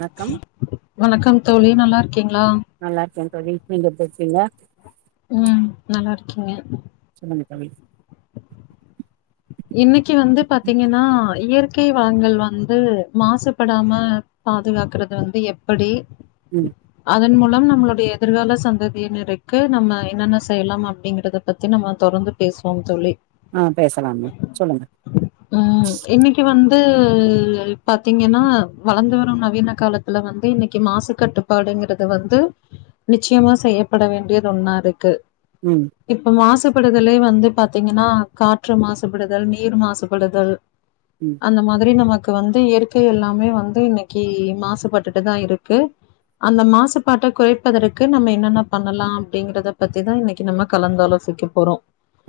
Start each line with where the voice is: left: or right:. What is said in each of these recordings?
right: வணக்கம்
left: வணக்கம் தோழி நல்லா இருக் கீங்களா
right: நல்லா இருக்கே தோழி நீங்க எப்டி இருக்கீங்க
left: ம் நல்லா இருக்கேங்க
right: [inaudible]
left: இன்னைக்கு வந்து பாத்தீங்கன்னா இயற்கை வளங்கல் வந்து மாசுபடாம பாதுகாக்கறது வந்து எப்படி
right: ம்
left: அதன் மூலம் நம்மளுடைய எதிர்கால சந்ததிய நிறைக்க நம்ம என்னென்ன செய்யலாம் அப்டிங்கறத பத்தி நம்ம தொடர்ந்து பேசுவோம் தோழி
right: ஆம் பேசலாமா சொல்லுங்க
left: ந்து பாத்தீங்கன்னா வளர்ந்து வரும் நவீன காலத்துல வந்து இன்னைக்கு மாசு கட்டுப்பாடுங்கறது வந்து நிச்சயமா செய்யப்பட வேண்டிதுல ஒண்ணா இருக்கு
right: ம்
left: இப்ப மாஸ்சுப் படுதலே வந்து பாத்தீங்கன்னா கா ற்று மாசுபடுதல் நீர் மாசுபடுதல்
right: ம்
left: அந்த மாதிரி நமக் க்கு வந்து இயற்கை எல்லாமே வந்து இன்னிக்கு மாசுபட்டுட்டுதா இருக்கு அந்த மாசுபாட்ட குறைப்பதற்கு நம்ம என்னென்ன பண்ணலா அப்டிங்கறத பத்திதா இன்னிக்கு நம்ம கலந்தாலோசிக்க போறோ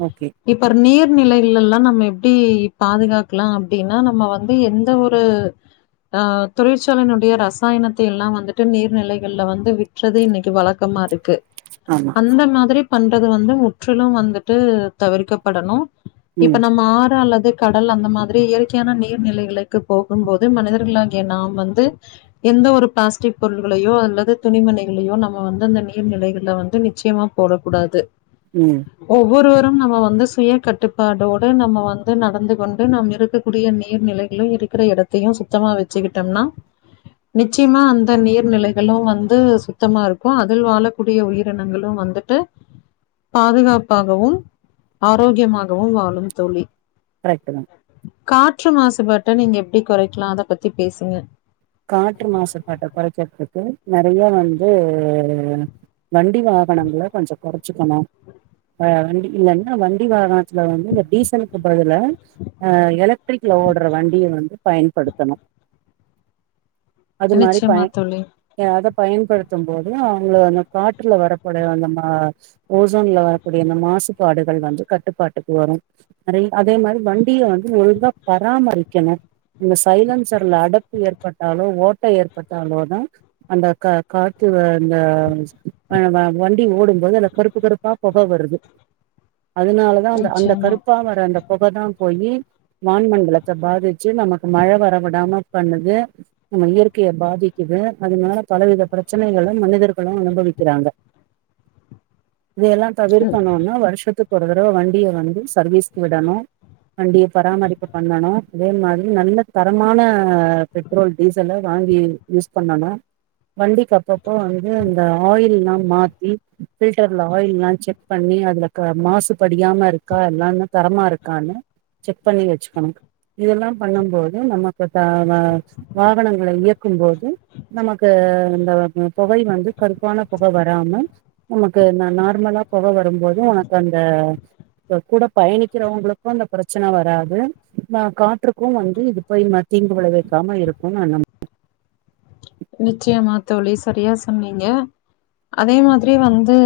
right: ஓகே
left: இப்பர் நீர் நிலைகள் எல்லா நம்ம எப்டி பாதுகாக்கலா அப்டின்னா நம்ம வந்து எந்த ஒரு ஆ தொழிற்சாலையினுடைய ரசாயனத்தை எல்லா வந்துட்டு நீர்நிலைகள்ல வந்து விற்றதே இன்னிக்கு வலக்கமா இரு க்கு
right: ஆமா
left: அந்த மாதிரி பண்றது வந்து முற்றிலு வந்துட்டு தவிர்க்கப்படணு இப்ப
right: ம்
left: நம்ம ஆறு அல்லது கடல் அந்த மாதிரி இயற்கையான நீர் நிலைகளுக்கு போகும்போது மனிதர்களாகிய நாம் வந்து எந்த ஒரு பிளாஸ்டிக் பொருள்களையோ அல்லது துணி மணிகளையோ நம்ம வந்து அந்த நீர் நிலைகள்ல வந்து நிச்சயமா போடக் கூடாது
right: ம்
left: ஒவ்வொருவர் நம் நாம வந்து சுய கட்டுப் பாடோட நம்ம வந்து நடந்து கொண்டு நம் இருக்கக்கூடிய நீர்நிலைகளு இருக்குற எடத்தையு சுத்தமா வெச்சுக்கிட்டோம்னா நிச்சிமா அந்த நீர்நிலைகளு வந்து சுத்தமா இருக்கு அதில் வாழக்கூடிய உயிரினங்களு வந்துட்டு பாதுகாப்பாகவும் ஆரோக்கியமா கவு வாலும் தோழி
right: கரெக்ட்டுதா
left: காற்று மாசுபாட்ட நீங்க எப்டி குறைக்கலா அத பத்தி பேசுங்க
right: காற்று மாசுபட்ட குறைக்கிற்துக்கு நெறையா வந்து வண்டி வாகனங்கள கொஞ்சோ கொறச் ச்சுக்கணு அ வண்டி இல்லன்னா வண்டி வாகனத்துல வந்து இந்த டீசலுக்கு பதிலா அ எலக்ட்ரிக்ல ஓடுற வண்டிய வந்து பயன்படுத்தணு அது மாரி
left: நிச்சயமா
right: பயன்
left: தோழி.
right: எ அத பயன்படுத்தும் போது அவுங்கள அந்த காற்றுல வரக்கூடிய அந்த மா ஓசோன்ல வரக்கூடிய அந்த மாசுபாடுகள் வந்து கட்டுப்பாட்டுக்கு வரும் நெறை அதே மாதிரி வண்டியு வந்து ஒழுங்கா பராமரிக்கணு இந்த சைலன்சர்ல அடப்பு ஏற்ப் பட்டாலோ ஓட்ட ஏற்பட்டாலோதா அந்த கா காத்து அந்த அ வ வண்டி ஓடும்போது அந்த கருப்பு கருப்பா பொக வருது அதனாலதா அந்த அந்த
left: நிச்சயமா.
right: கருப்பா வர அந்த பொகதா போயி வான்மண்டலத்தை பாதிச்சி நமக்கு மழ வரவிடாம பண்ணுது இயற்கைய பாதிக்கிது அதனால பலவித பிரச்சனைகளும் மனிதர்களும் அனுபவிக்கிறாங்க இதெல்லா
left: ம்.
right: தவிர்க்கணும்னா வருஷத்துக் ஒரு தடவ வண்டிய வந்து சர்வீஸ்க்கு விடணும் வண்டிய பராமரிப்பு பண்ணணும் அதே மாதிரி நல்ல தரமான பெ ட்ரோல் டீசல்லு வாங்கி யூஸ் பண்ணணும் வண்டிக்கு அப்பப்போ வந்து இந்த ஆயில்லா மாத்தி ஃபில்டர்ல் ஆயில்லா செக் பண்ணி அதுல க மாசுபடியாம இருக்கா எல்லான்னு தரமா இருக்கான்னு செக் பண்ணி வச்சுக்கணும் இதெல்லா பண்ணும் போது நமக்கு தா வா வாகனங்கள இயக்கும் போது நமக்கு அந்த புகை வந்து கருப்பான பொக வராம நமக்கு நா நார்மலா பொக வரும்போது உனக்கு அந்த கூட பயணிக்கிறவங்களுக்கும் அந்த பிரச்சன வராது நா காற்றுக்கும் வந்து இது போயி ம தீங்கு விளை விக்காம இருக் ஆனா நம்
left: நிச்சயமா தோழி சரியா சொன்னீங்க அதே மாதிரி வந்து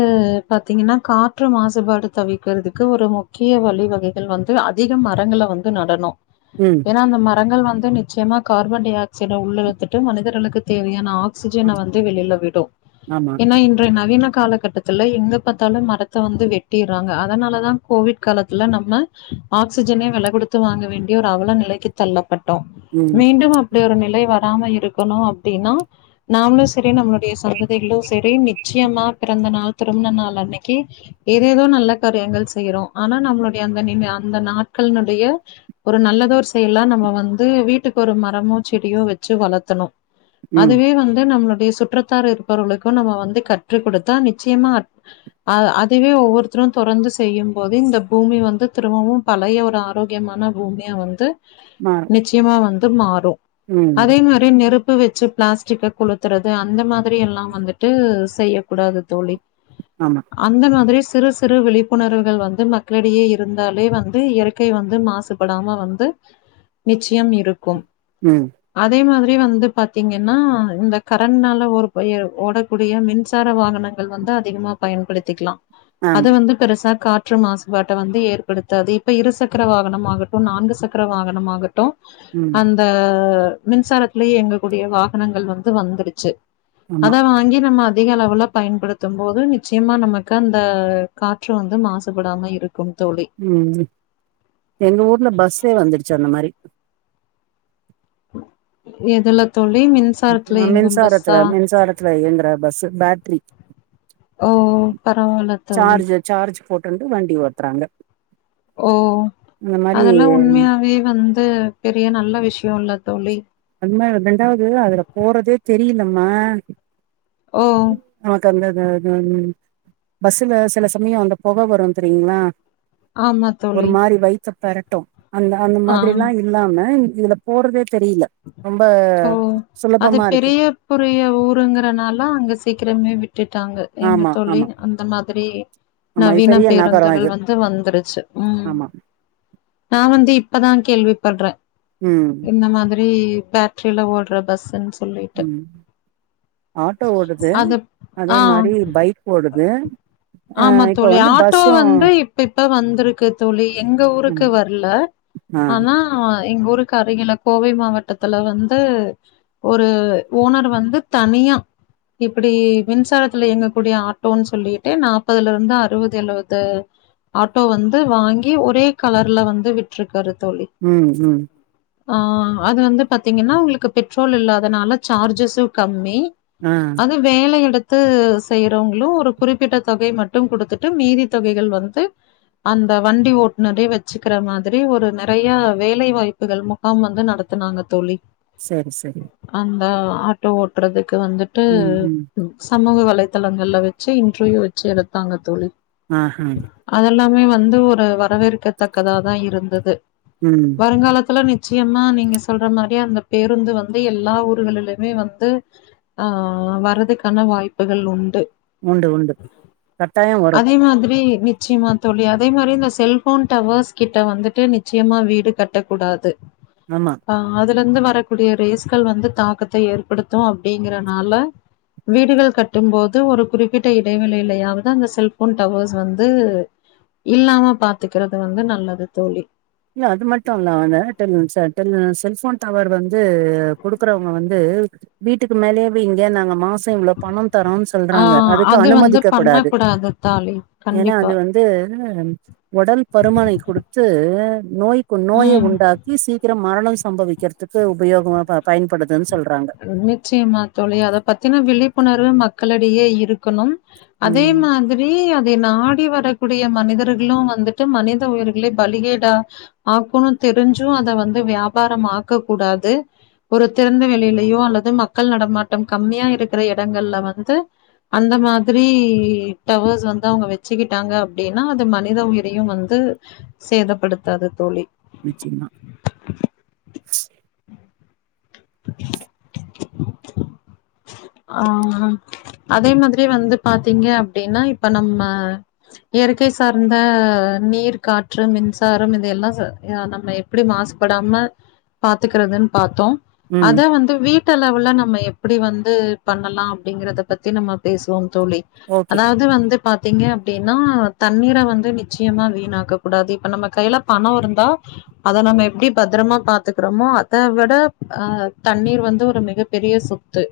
left: பாத்தீங்கன்னா காற்று மாசுபாடு தவிக்கிறதுக்கு ஒரு முக்கிய வலிவகைகள் வந்து அதிக மரங்கள வந்து நடணும்
right: ம்
left: ஏன்னா அந்த ம ரங்கள் வந்து நிச்சயமா கார்பன் டை ஆக்சைடு உள்ள இழுத்துட்டு மனிதர்களுக்கு தேவையான ஆக் சிஜன வந்து வெளியில விடும்
right: ஆமா
left: ஏன்னா இன்றைய நவீன காலகட்டத்துல எங்க பார்த்தாலும் மரத்த வந்து வெட்டியறாங்க அதனாலதான் கோவிட் காலத்துல நம்ம ஆக்சிஜனே வெல கொடுத்து வாங்க வேண்டிய ஒரு அவல நிலைக்கு தள்ளப்பட் டோம்
right: ம்
left: மீண்டும் அப்டி ஒரு நில மை வராம இருக்கணும் அப்படினா நாமளும் சரி நம்மள சந்தைகளோ சரி நிச்சயமா பிறந்த நாள் திருமண நாள் அன்னைக்கு ஏதேதோ நல்ல காரியங்கள் செய்யிறோம் ஆனா நம்மளுடைய அந்த அந்த நாட்கனுடைய ஒரு நல்லதோர் செயல் எல்லாம் நம்ம வந்து வீட்டுக்கு ஒரு மரமோ செடியோ வச்சு வளர்த்தணும்
right: ம்
left: அதுவே வந்து நம்மளுக் சுற்றத்தார் இருப்பவர்களுக்கும் நம்ம வந்து கற்று கொடுத்தா நிச்சயமா அதுவே ஒவ்வொருத்தரும் தெரிந்து செய்யும் போது இந்த பூமி வந்து திரும்பவும் பழைய ஒரு ஆரோக்கியமான பூமியை வந்து
right: மாறும்
left: நிச்சயமா வந் மாறும்
right: ம்
left: அதே மாதிரி நெருப் பு வச்சு பிளாஸ்டிக்க குளுத்துறது அந்த மாதிரி எல்லாம் வந்துட்டு செய்யக்கூடாது தோழி
right: ஆமா
left: அந்த மாதிரியே சிறு சிறு விழிப்புணர்வுகள் வந்து மக்களிடையே இருந்தாலே வந்து இயற்கை வந்து மாசுபடாம வந்து நிச்சயம் இருக்கும்
right: ம்
left: அதே மாதி ரி வந்து பாத்தீங்கன்னா இந்த கரண்ட்னால ஒரு ஓடக்கூடிய மின்சார வாகனங்கள் வந்து அதிகமாக பயன்படுத்திக்கலாம் அதை
right: ஆமா
left: வந்து பெருசா காட் ற்று மாசுபாட்டை வந்து ஏற்படுத்தாது இப்ப இரு சக்கர வாகனம்மாகட்டும் நான்கு சக்கர வாகனம்மாகட்டும்
right: ம்
left: அந்த மின்சாரத்திலேயே எங்களுக் கூடிய வாகனங்கள் வந்து வந்துடுச்சு
right: ஆமா
left: அதா வாங்கி நம்ம அ திக அளவுல பயன்படுத்தும் போது நிச்சயமா நமக்கு அந்த காற்று வந்து மாசுபடாம இருக்
right: ம் எங்க ஊர்ல பஸ்சே வந்துருச்சு அந்த மாரி
left: எதுல தோழி? மின்சாரத்துல
right: ஆ
left: இயங்கும் பஸ்ஸா?
right: மின்சாரத்துல மின்சாரத்துல இயங்குற பஸ்ஸு பேட்ரி
left: ஓ பரவால்ல தோழி
right: போட்டுன்டு வண்டி ஓட்றாங்க
left: ஓ அதல்லா உண்மையாவே வந் து பெரிய நல்ல விஷ்யோல்ல தோழி
right: அது மாரி ரெண்டாவது அதுல போறதே தெரியிலம்மா
left: ஓ
right: நமக்கந்த [unintelligible] பஸ்ஸுல சில சமயொ அந்த பொக வரு தெரியிங்ளா
left: ஆமா தோழி
right: த்த பெரட்டு அந்த அந்த
left: ஆ
right: மாதிரிலா இல்லாம இதுல போறதே தெரியில
left: ஓ அது
right: இருக்கு
left: பெரிய புரிய ஊருங்கிறனால அங்க சி க்கிரமே வி ட்டுட்டாங்க ஏங்க
right: ஆமா
left: தோழி
right: ஆமா
left: அந்த மாதிரி
right: ஆமா இது
left: நவீன
right: பெரிய நகரம் இது
left: பேருந்துகள் வந்து வந்துருச்சு ம்
right: ஆமா
left: நா வந்து இப் பதா கேள்விப்பட்றே
right: ம்
left: ரி பேட்ரில ஓட்ற பஸ்ஸுன் சொல்லிட்டு
right: ம் ஆட்டோ ஓடுது
left: அது
right: அதே
left: ஆ
right: மாரி பைக் ஓடுது அ
left: ஆமா
right: இப்ப
left: தோழி
right: வந்து
left: ஆட்டோ
right: பஸ்ஸு
left: வந்து இப்ப இப்ப வந்துருக்கு தோழி எங்க ஊருக்கு
right: ம்
left: வர்ல
right: ஆ
left: ஆனா எங்கூரு கரையில கோவை மாவட்டத்துல வந்து ஒரு ஓனர் வந்து தனியா இப்பிடி மின்சாரத்துல இயங்கக்கூடிய ஆட்டோன் சொல்லிட்டு நாப்பதுலருந்து அறுவது எழுவது ஆட்டோ வந்து வாங்கி ஒரே கலர்ல வந்து விட்ருக்காரு தோழி.
right: ம் ம்
left: ஆ அது வந்து பாத்திங்கன்னா உங்களுக்கு பெட்ரோல் இல்லாதனால சார்ஜஸு கம்மி
right: ஆ
left: அது வேலை எடுத் த்து செய்றவங்களு ஒரு குறிப்பிட்ட தொகை மட்டு குடுத்துட்டு மீதி தொகைகள் வந்து அந்த வண்டி ஓட்டுநரே வச்சுக்கிற மாதிரி ஒரு நெறயா வேலை வாய்ப்புகள் முகாம் வந்து நடத்த நடத்துனாங்க தோழி
right: சரி சரி
left: ஆ ஆட்டோ ஓட்றது க்கு வந்துட்டு
right: ம் ம்
left: சமூக வல வலைத்தளங்கள்ல வச்சு இன்ருவியூ வச்சு எடுப்பாங்க தோழி
right: ஆஹா
left: மே வந்து ஒரு வரவேற்கத்தக்கதா தா இருந்தது
right: ம்
left: வருங்காலத்துல நிதி நிச்சியம்மா நீங்க சொல்ற மாதிரி அந்த பேருந்து வந்து எல்லா ஊர்களிலயுமே வந்து ஆ வர்றதுக்கான வாய்ப்புகள் உண்டு
right: உண்டு உண்டு கட்டாயோ வரு
left: நிச்சியமா தோழி அதே மாரி இந்த செல்போன் டவர்ஸ் கிட்ட வந்துட்டு நிச்சயமா வீடு கட்டக் கூடாது
right: ஆமா
left: ஆ அது ல இருந்து வரக்கூடிய ரேஸ்கள் வந்து தாக்கத்த ஏற்படுத்து அப்டிங்கறனால வீடுகள் கட்டும் போது ஒரு குறிப்பிட்ட இடைவேளிலையாவது அந்த செல்போன் டவர்ஸ் வந்து இல்லாம பாத்துக்குறது வந்து நல்லது தோழி
right: இல்ல அது மட்டு இல்ல அந்த செல்போன் டவர் வந்து குடுக்குறவங்க வந்து வீட்டுக்கு மேலேயவெ இங்க நாங்க மாஸ் சார் இவ்ளோ பணம் தரோ
left: ஆ
right: சொல்றாங்க அதுக்கு
left: அது வந்து
right: அனுமதிக்கக் கூடாது
left: பண்ணக்கூடாது தாலி
right: ஏன்னா
left: கண்டிப்பா
right: அது வந்து உடல் பருமனை குடுத்து நோய்க்கு நோய
left: ம்
right: உண்டாக்கி சீக்கிரம் மரணம் சம்பவிக்கிறதுக்கு உபயோகமா ப பயன்படுத்த
left: நிச்சியமா தோழி அத பாத்தின விழிப்புணர்வு மக் க்களடேயே இருக்கணும் அதே
right: ம்
left: மாதிரி நாடி வரக்கூடிய மனிதர்களு வந்துட்டு மனித உயிர்களை பலிகேடா ஆக்கணு தெரிஞ்சு அத வந்து வியாபார ஆக்கக்கூடாது ஒரு தெறந்த வெளியில ஐயோ அல்லது மக்கள் நடமாட்டம் கம்மியா இருக்கிற இடங்கள்ல வந்து அந்த மாதிரி டவர்ஸ் வந்து அவுங்க வச்சுக்கிட்டாங்க அப்டினா அது மனித உயிரையு வந்து சேதப்படுத்தாது தோழி
right: நிச்சயமா
left: [unintelligible] ஆ அதே மாதிரி வந்து பாத்தீங்க அப்டினா இப்ப நம்ம இயற்கை சார்ந்த நீர் காற்று மின்சாரம் இத எல்லா நம்ம எப்டி மாசுபடாம பாத்துக்கறதுன் பாத்தோ
right: ம்
left: அத வந்து வீட்டலவுல நம் நம்ம எப்டி வந்து பண்ணலா அப்டிங்கறத பத்தி நம்ம பேசுவோ தோழி
right: ஓகே
left: அதாவது வந்து பாத்தீங்க அப்டின்னா தண்ணீர வந்து நிச்சயமா வீணாக்க கூடாது இப்ப நம்ம கையில பணோ இருந்தா அத நம்ம எப்டி பத்துரமா பாத்துக்குறோமோ அத விட ஆ தண்ணீர் வந்து ஒரு மிகப் பெரிய சொத்து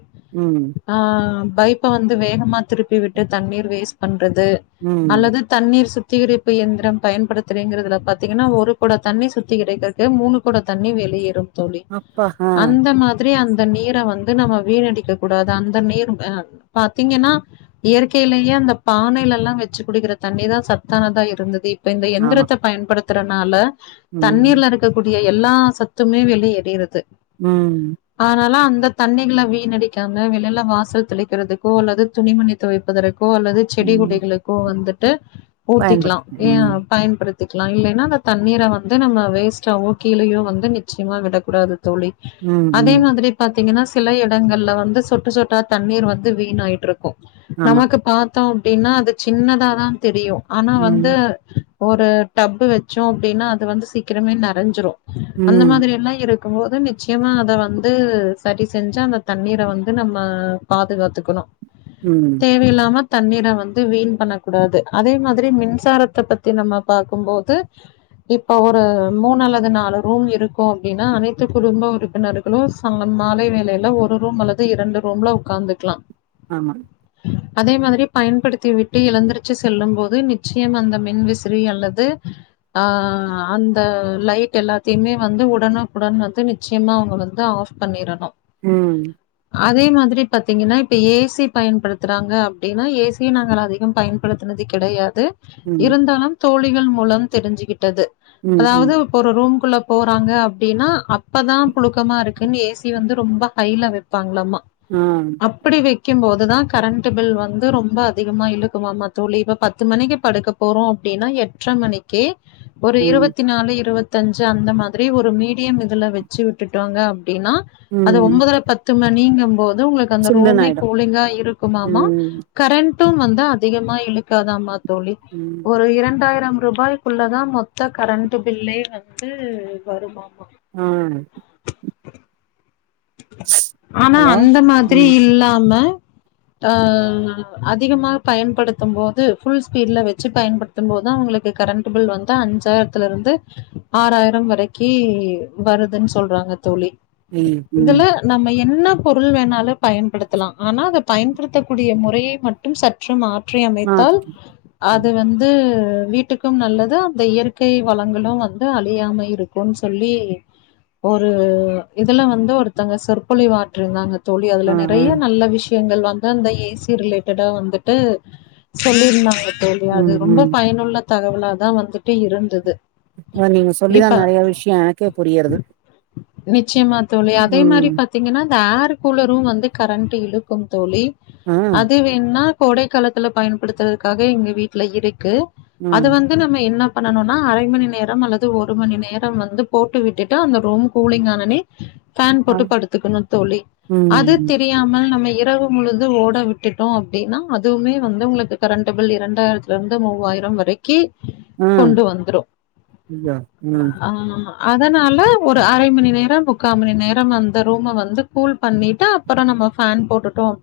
right: ம்
left: ஆம் பைப்ப வந்து வேகமா திருப்பி விட்டு தண்ணீர் வேஸ்ட் பண் பண்றது
right: ம்
left: அல்லது தண்ணீர் சுத் சுத்திகரிப்பு இயந்துரம் பயன்படுத்திறங்கதுல பாத்தீங்கனா ஒரு கொடோ தண்ணி சுத்திகரிக்கிறக்கு மூணு கொடோ தண்ணீ வெளியேறும் தோழி
right: அப்பா ஆ
left: அந்த மாதிரி அந் இந்த நீர வந்து நம்ம வீணடிக்க கூடாது அந்த நீர் எ பாத்தீங்கன்னா இயற்கையிலேயே அந்த பானைலா வெச்சு குடிக்கிற தண்ணி தா சத்தானதா இருந்துது இப் இப்ப இந்த
right: ஆமா
left: எந்துரத்த பயன்டுத் த்துற நால
right: ம்
left: தண்ணீர்ல இருக்கக்கூடிய எல்லா சத்துமே வெளியேறிறது
right: ம்
left: ந்த தண்ணிகள வீண்ணடிக் காம வெளில வாசல் தெளிக்கிறதுக்கோ அல்லது துணிமணி துவைப்பதற் கோ அல்லது செடி
right: ம்
left: கொடிகளுக்கோ வந்துட் ட்டு ஊத்திக்கலா
right: பயன்படுத்து
left: ஏ
right: ம்
left: பயன்படுத் த்திக்கலா இல்லனா அந்த தண்ணீர வந்து நம்ம வேஸ்டாவோ கீழயோ வந்து நிச்சயமா விடக்கூடாது தோழி
right: ம்
left: அதே
right: ம்
left: மாதிரி பாத்தீங்கன்னாஸ் சில இடங்கள்ல வ வந்து சொட்டு சொட்டா தண்ணீர் வந்து வீண ஆயிட்ருக்கு
right: ஆமா
left: நமக்கு பா த்தோ அப்டின்னா அது சின்னதாதான் தெரியு ஆனா
right: ம்
left: வந்து ஒரு டப்பு வெச்சோ அப்டின்னா அது வந்து சீக்கிரமே நெறஞ்சுரு அந்த
right: ம்
left: மாதிரி எல்லா இருக் இருக்கும் போது நிச்சயமா அத வந்து செரி செஞ்சா அந்த தண்ணீர் ர வந்து நம்ம பாதுகாத்துக்கணு
right: ம்
left: தேவையில்லாம தண்ணீர வந்து வீண் பண்ணக் கூடாது அதே மாதிரி மின்சாரத்த பத்தி நம்ம பாக்கம் போது இப்ப ஒரு மூன்னு அல்லது நாலு ரூம் இருக்கு அப்டின்னா அனைத்து குடும்ப உறுப்பினர்களு [unintelligible] மாலை வேளையில ஒரு ரூம் அல்லது ந்து இரண்டு ரூம்ல உக்காந்துக்கலா
right: ஆமா
left: அதே மாதிரி பயன்படுத்தி விட்டு ஏழுந்துருச்சு செல்லும் போது நிச்சயம் அந்த மின் விசிறி அல்லது அ அந்த லைட் எல்லாத்தையுமே வந்து உடனுக்குடன் வந்து நிச்சயமா அவுங்க வந்து ஆஃப் பண்ணிறனு
right: ம்
left: அதே மாதிரி பாத்தீங்கன்னா இப்ப ஏசி பயன்படுத்துறாங்க அப்டின்னா ஏசிய நாங்க அதிகம் பயன்படுத்துனது கெடயாது
right: ம்
left: இருந்தாலும் தோழிகள் மூலம் தெரிஞ்சுகிட்டது
right: ம் ம்
left: அதாவது இப்ப ஒரு ரூம் உள்ள போறாங்க அப்டின்னா அப்பதா புழுக்கமா இருக்குன்னு ஏசி வந்து ரொம்ப ஹைல பாங்ளலாமா
right: ஆ
left: அப்டி வெ வக்கும்போது தா கரண்ட்டு பில் வந்து ரொம்ப அதிகமாக இழுக்குமமா தோழி இப்ப பத்து மணிக்கு படுக்க போறோ அப்டின்னா எட்ரை மணிக்கே ஒரு
right: ம்
left: இருபத்தி நாலு இருபத்தி முப்பத்தஞ்சு அந்த மாதிரி ஒரு மீடியம் இதுல வச்சு விட்டுட்டு வாங்க அப்படினா அது
right: ம்
left: ஒன்பதர பத்து நீங்கம் போது ஒங்களுக்கு அந்த
right: சில்லுன்னு
left: ரூமே
right: ஆயிடும்
left: கூலிங்கா இருக்குமாமா
right: ம்
left: கரண்ட் ட்டும் வந்தா அதிகமா இழுக்காதாமா தோழி
right: ம்
left: ஒரு இரண்டாயிரம் ரூபாய்க்குள்ளே தா மொத்த கரண்ட்டு பில்லே வந்து வருமா
right: ஆ
left: [unintelligible] ஆனா
right: ஹலோ
left: அந்த மாதிரி
right: ம்
left: இல்லாம ஆ அதிகமாக பயன்படுத்தும் போது ஃபுல் ஸ்பீட்ல வச்சு பயன்படுத்தும் போது தா அவுங்களுக்கு கரண்ட் பில் வந்து அஞ்சாயிரத்துல இருந்து ஆறாயிரம் வரைக்கி வருதுன் சொல்றாங்க தோழி
right: ஐ ம்
left: இதுல நம்ம என்ன பொருள் வேணாலு பயன்படுத்தலா ஆனா அத பயன்படுத்தக்கூடிய முறைய மட்டு சற்று மாற்ற ற்றி அமைத்தால்
right: மாத்திக்கணும் ம்
left: அது வந்து வீட்டுக்கும் நல்லது அந்த இயற்கை வளங்களும் வந்து அழியாம இருக்குன் சொல்லி ஒரு இதுல வந்து ஒரு த்தவங்க சொற்ப்பொழிவு ஆற்றுங்காங்க தோழி அதுல
right: ஆ ஆ
left: நெறயா நல்ல விஷ்ய வந்து அந்த ஏசி ரிலேட்டடா வந்துட்டு சொல்லி இருந்தாங்க தோழி அது
right: ம்
left: ரொம்ப
right: ம்
left: பயனுள்ள தகவலா தா வந்துட்டு இருந்தது
right: வ நீங்க சொல்லிதா
left: இப்ப
right: நறைய விஷ்யொ எனக்கே புரியற்து
left: நி ச்சியமா தோழி அ தே மாரி பாத்தீங்கன்னா இந்த ஏர் கூலரூ வந்து கரண்ட்டு இழுக்கும் தோழி
right: ஆ
left: அது வேண்ணா கோடை காலத்துல பயன்படுத்துறதுக்காக எங்க வீட்ல இரு க்கு
right: ஆ
left: அத வந்து நம்ம என்ன பண்ணனுனா அரை மணி நேரம் அல்லது ஒரு மணி நேரம் வந்து போட்டு விட்டுட்டு அந்த ரூம் கூலிங் ஆனொனே ஃபேன்
right: ஆ
left: போட்டு படுத்துக்கனு‌ தோழி
right: ம்
left: அது
right: ம்
left: தெரியாமல் நம்ம இரவு‌ முழுது ஓட விட்டுட்டோ அப்டின்னா அதுவுமே வந்து உங்களுக்கு கரண்ட் பில் இரண்டாயிரத்துல இருந்து மூவாயிரம் வரைக்கி
right: ம்
left: கொண்டு வந்துரும்.
right: அய்யோ ம்
left: ஆ அதனால ஒரு அரை மணி நேர முக்கா‌ மணி நேரம் அந்த ரூம வந்து கூல் பண்ணிட்டு அப்பற நம்ம ஃபேன் போட்டுட்டோ